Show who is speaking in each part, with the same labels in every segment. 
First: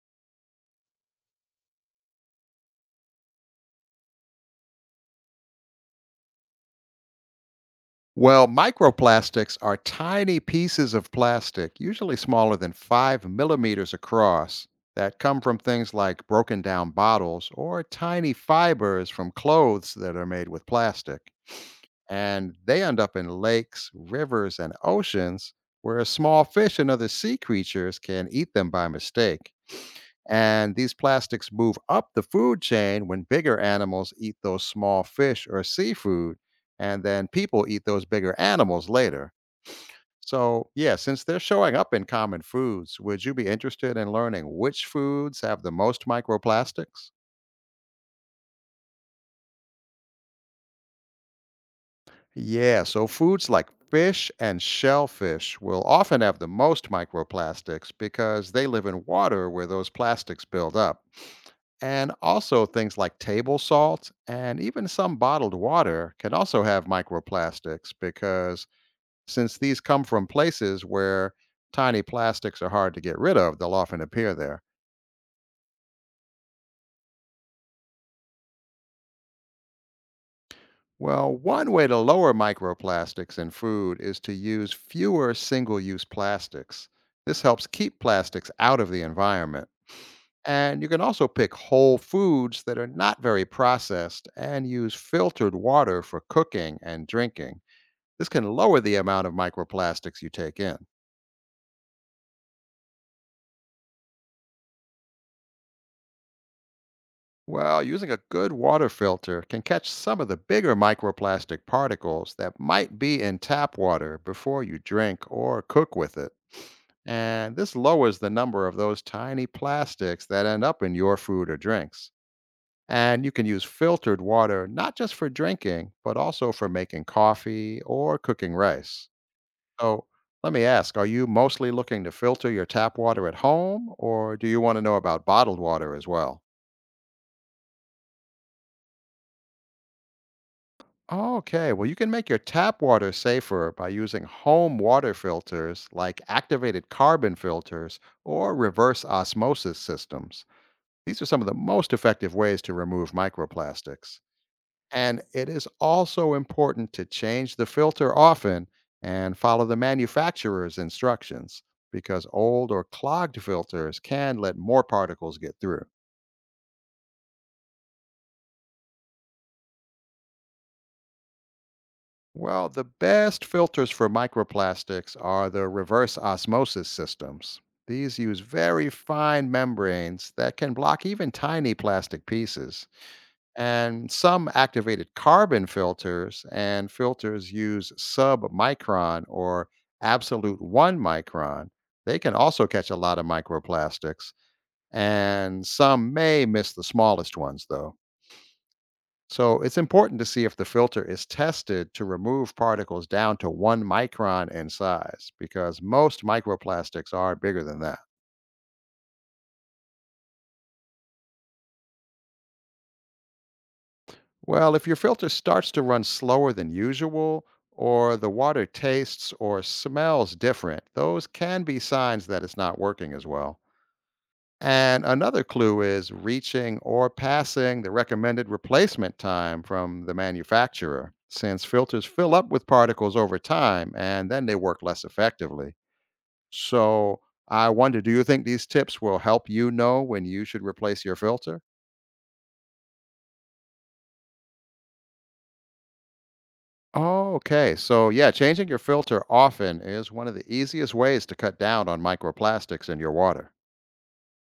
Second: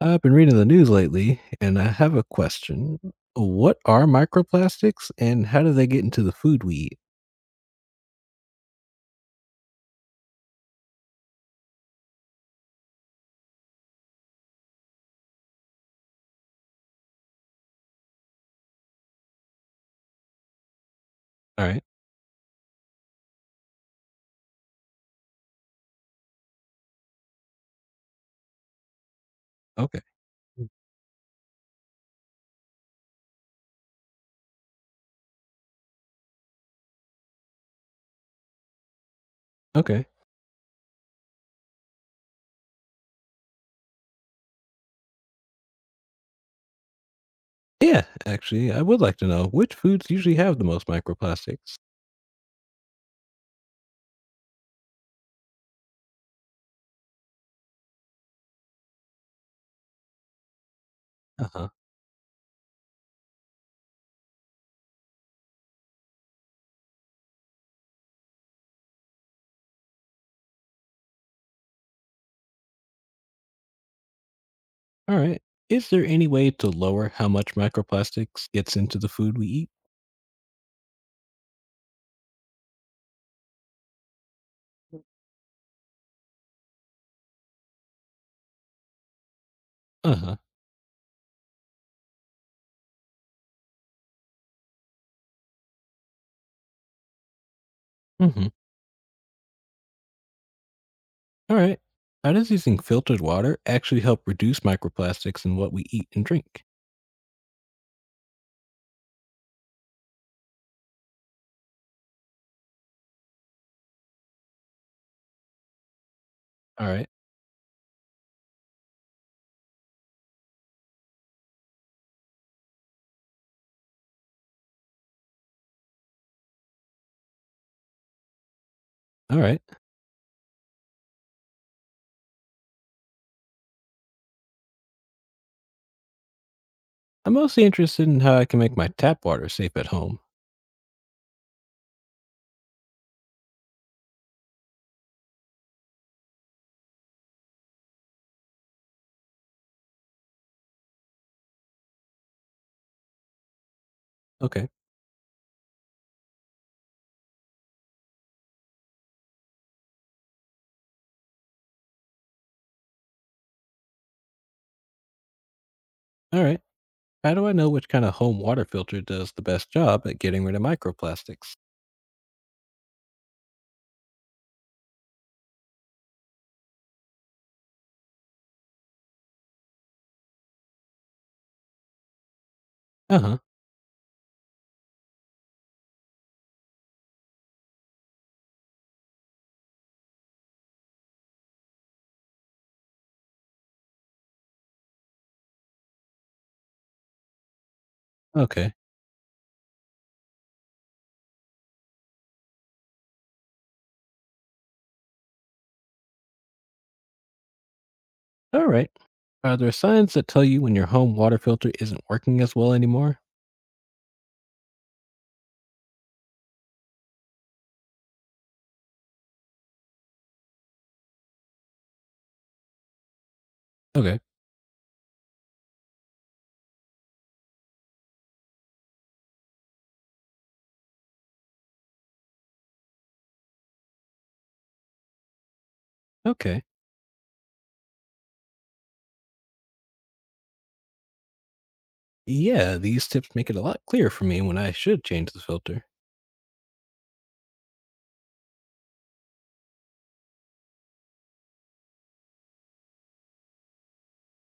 Speaker 1: I've been reading the news lately, and I have a question. What are microplastics and how do they get into the food we eat?
Speaker 2: Well, microplastics are tiny pieces of plastic, usually smaller than 5 mm across, that come from things like broken down bottles or tiny fibers from clothes that are made with plastic.
Speaker 1: All right.
Speaker 2: And they end up in lakes, rivers, and oceans where small fish and other sea creatures can eat them by mistake.
Speaker 1: Okay.
Speaker 2: And these plastics move up the food chain when bigger animals eat those small fish or seafood, and then people eat those bigger animals later.
Speaker 1: Okay.
Speaker 2: So, yeah, since they're showing up in common foods, would you be interested in learning which foods have the most microplastics?
Speaker 1: Yeah, actually, I would like to know which foods usually have the most microplastics.
Speaker 2: Yeah, so foods like fish and shellfish will often have the most microplastics because they live in water where those plastics build up.
Speaker 1: Uh huh.
Speaker 2: And also, things like table salt and even some bottled water can also have microplastics because since these come from places where tiny plastics are hard to get rid of, they'll often appear there.
Speaker 1: All right. Is there any way to lower how much microplastics gets into the food we eat?
Speaker 2: Well, one way to lower microplastics in food is to use fewer single use plastics. This helps keep plastics out of the environment.
Speaker 1: Uh huh.
Speaker 2: And you can also pick whole foods that are not very processed and use filtered water for cooking and drinking. This can
Speaker 1: Mm-hmm.
Speaker 2: lower the amount of microplastics you take in.
Speaker 1: All right. How does using filtered water actually help reduce microplastics in what we eat and drink?
Speaker 2: Well, using a good water filter can catch some of the bigger microplastic particles that might be in tap water before you drink or cook with it.
Speaker 1: All right.
Speaker 2: And this lowers the number of those tiny plastics that end up in your food or drinks. And you can use filtered water not just for drinking, but also for making coffee or cooking rice.
Speaker 1: All right.
Speaker 2: So let me ask, are you mostly looking to filter your tap water at home or do you want to know about bottled water as well?
Speaker 1: I'm mostly interested in how I can make my tap water safe at home.
Speaker 2: Okay, well, you can make your tap water safer by using home water filters like activated carbon filters or reverse osmosis systems. These are some of the most effective ways to remove microplastics.
Speaker 1: Okay.
Speaker 2: And it is also important to change the filter often and follow the manufacturer's instructions because old or clogged filters can let more particles get through.
Speaker 1: All right. How do I know which kind of home water filter does the best job at getting rid of microplastics?
Speaker 2: Well, the best filters for microplastics are the reverse osmosis systems. These use very fine membranes that can block even tiny plastic pieces.
Speaker 1: Uh huh.
Speaker 2: And some activated carbon filters and filters use submicron or absolute one micron. They can also catch a lot of microplastics, and some may miss the smallest ones, though.
Speaker 1: Okay.
Speaker 2: So it's important to see if the filter is tested to remove particles down to one micron in size, because most microplastics are bigger than that.
Speaker 1: All right. Are there signs that tell you when your home water filter isn't working as well anymore?
Speaker 2: Well, if your filter starts to run slower than usual, or the water tastes or smells different, those can be signs that it's not working as well.
Speaker 1: Okay.
Speaker 2: And another clue is reaching or passing the recommended replacement time from the manufacturer, since filters fill up with particles over time and then they work less effectively.
Speaker 1: Okay.
Speaker 2: So, I wonder do you think these tips will help you know when you should replace your filter?
Speaker 1: Yeah, these tips make it a lot clearer for me when I should change the filter.
Speaker 2: Oh, okay. So, yeah, changing your filter often is one of the easiest ways to cut down on microplastics in your water.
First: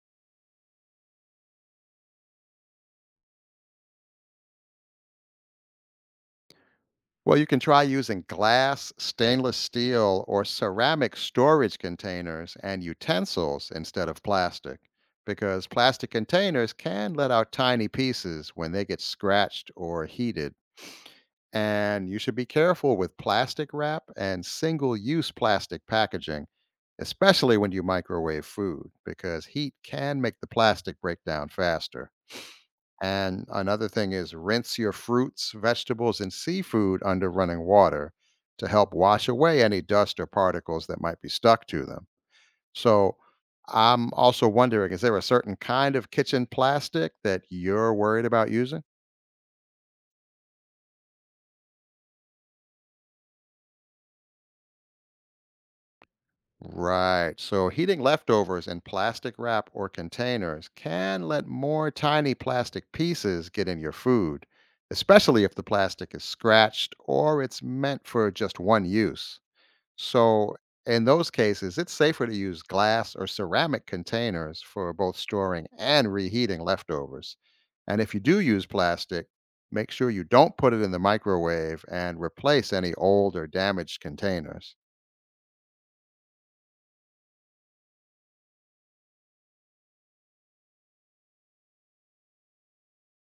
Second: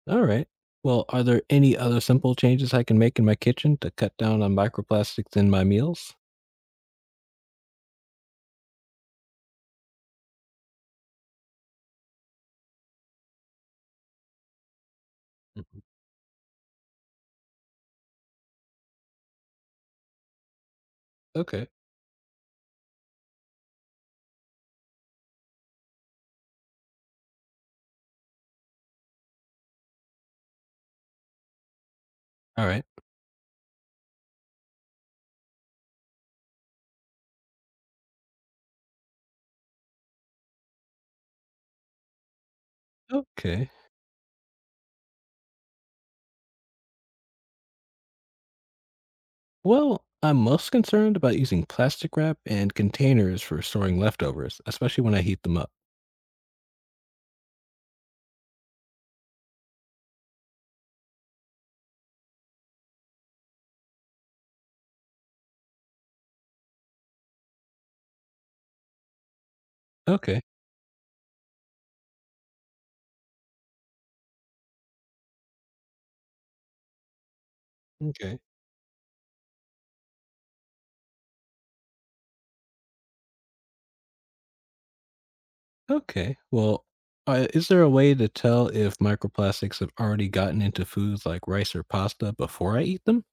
Speaker 1: All right. Well, are there any other simple changes I can make in my kitchen to cut down on microplastics in my meals?
Speaker 2: Well, you can try using glass, stainless steel, or ceramic storage containers and utensils instead of plastic, because
Speaker 1: Mhm.
Speaker 2: plastic containers can let out tiny pieces when they get scratched or heated.
Speaker 1: Okay.
Speaker 2: And you should be careful with plastic wrap and single use plastic packaging, especially when you microwave food, because heat can make the plastic break down faster.
Speaker 1: All right.
Speaker 2: And another thing is rinse your fruits, vegetables, and seafood under running water to help wash away any dust or particles that might be stuck to them. So,
Speaker 1: Okay.
Speaker 2: I'm also wondering is there a certain kind of kitchen plastic that you're worried about using?
Speaker 1: Well, I'm most concerned about using plastic wrap and containers for storing leftovers, especially when I heat them up.
Speaker 2: Right. So heating leftovers in plastic wrap or containers can let more tiny plastic pieces get in your food, especially if the plastic is scratched or it's meant for just one use.
Speaker 1: Okay.
Speaker 2: So, in those cases, it's safer to use glass or ceramic containers for both storing and reheating leftovers. And if you
Speaker 1: Okay.
Speaker 2: do use plastic, make sure you don't put it in the microwave and replace any old or damaged containers.
Speaker 1: Okay. Well, is there a way to tell if microplastics have already gotten into foods like rice or pasta before I eat them?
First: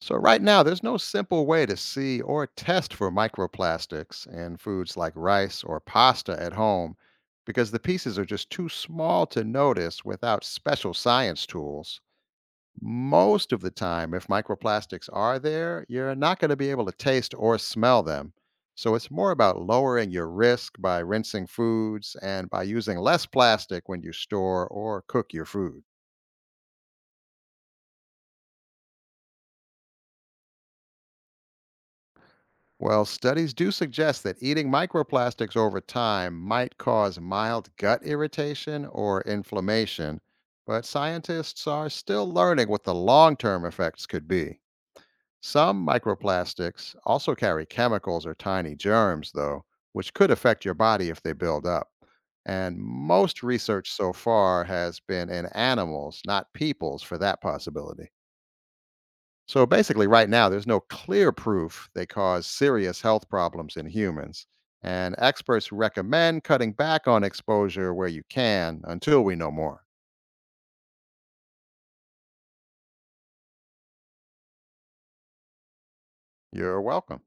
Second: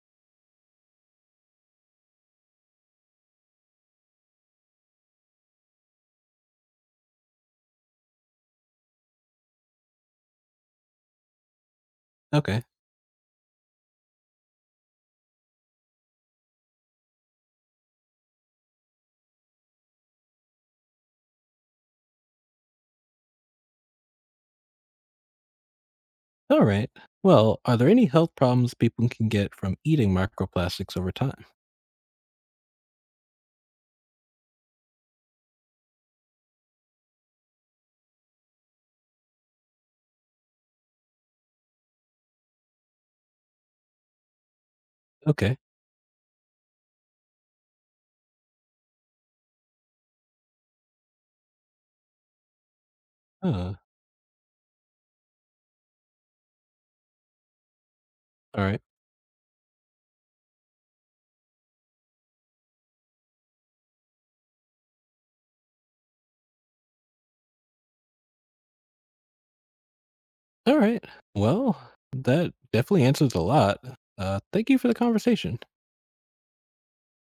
Speaker 2: So, right now, there's no simple way to see or test for microplastics in foods like rice or pasta at home because the pieces are just too small to notice without special science tools.
Speaker 1: Okay.
Speaker 2: Most of the time, if microplastics are there, you're not going to be able to taste or smell them. So, it's more about lowering your risk by rinsing foods and by using less plastic when you store or cook your food.
Speaker 1: All right. Well, are there any health problems people can get from eating microplastics over time?
Speaker 2: Well, studies do suggest that eating microplastics over time might cause mild gut irritation or inflammation, but scientists are still learning what the long term effects could be.
Speaker 1: Okay.
Speaker 2: Some microplastics also carry chemicals or tiny germs, though, which could affect your body if they build up. And most
Speaker 1: Uh,
Speaker 2: research so far has been in animals, not people's, for that possibility.
Speaker 1: all right.
Speaker 2: So basically, right now, there's no clear proof they cause serious health problems in humans. And experts recommend cutting back on exposure where you can until we know more.
Speaker 1: All right. Well, that definitely answers a lot. Thank you for the conversation.
Speaker 2: You're welcome.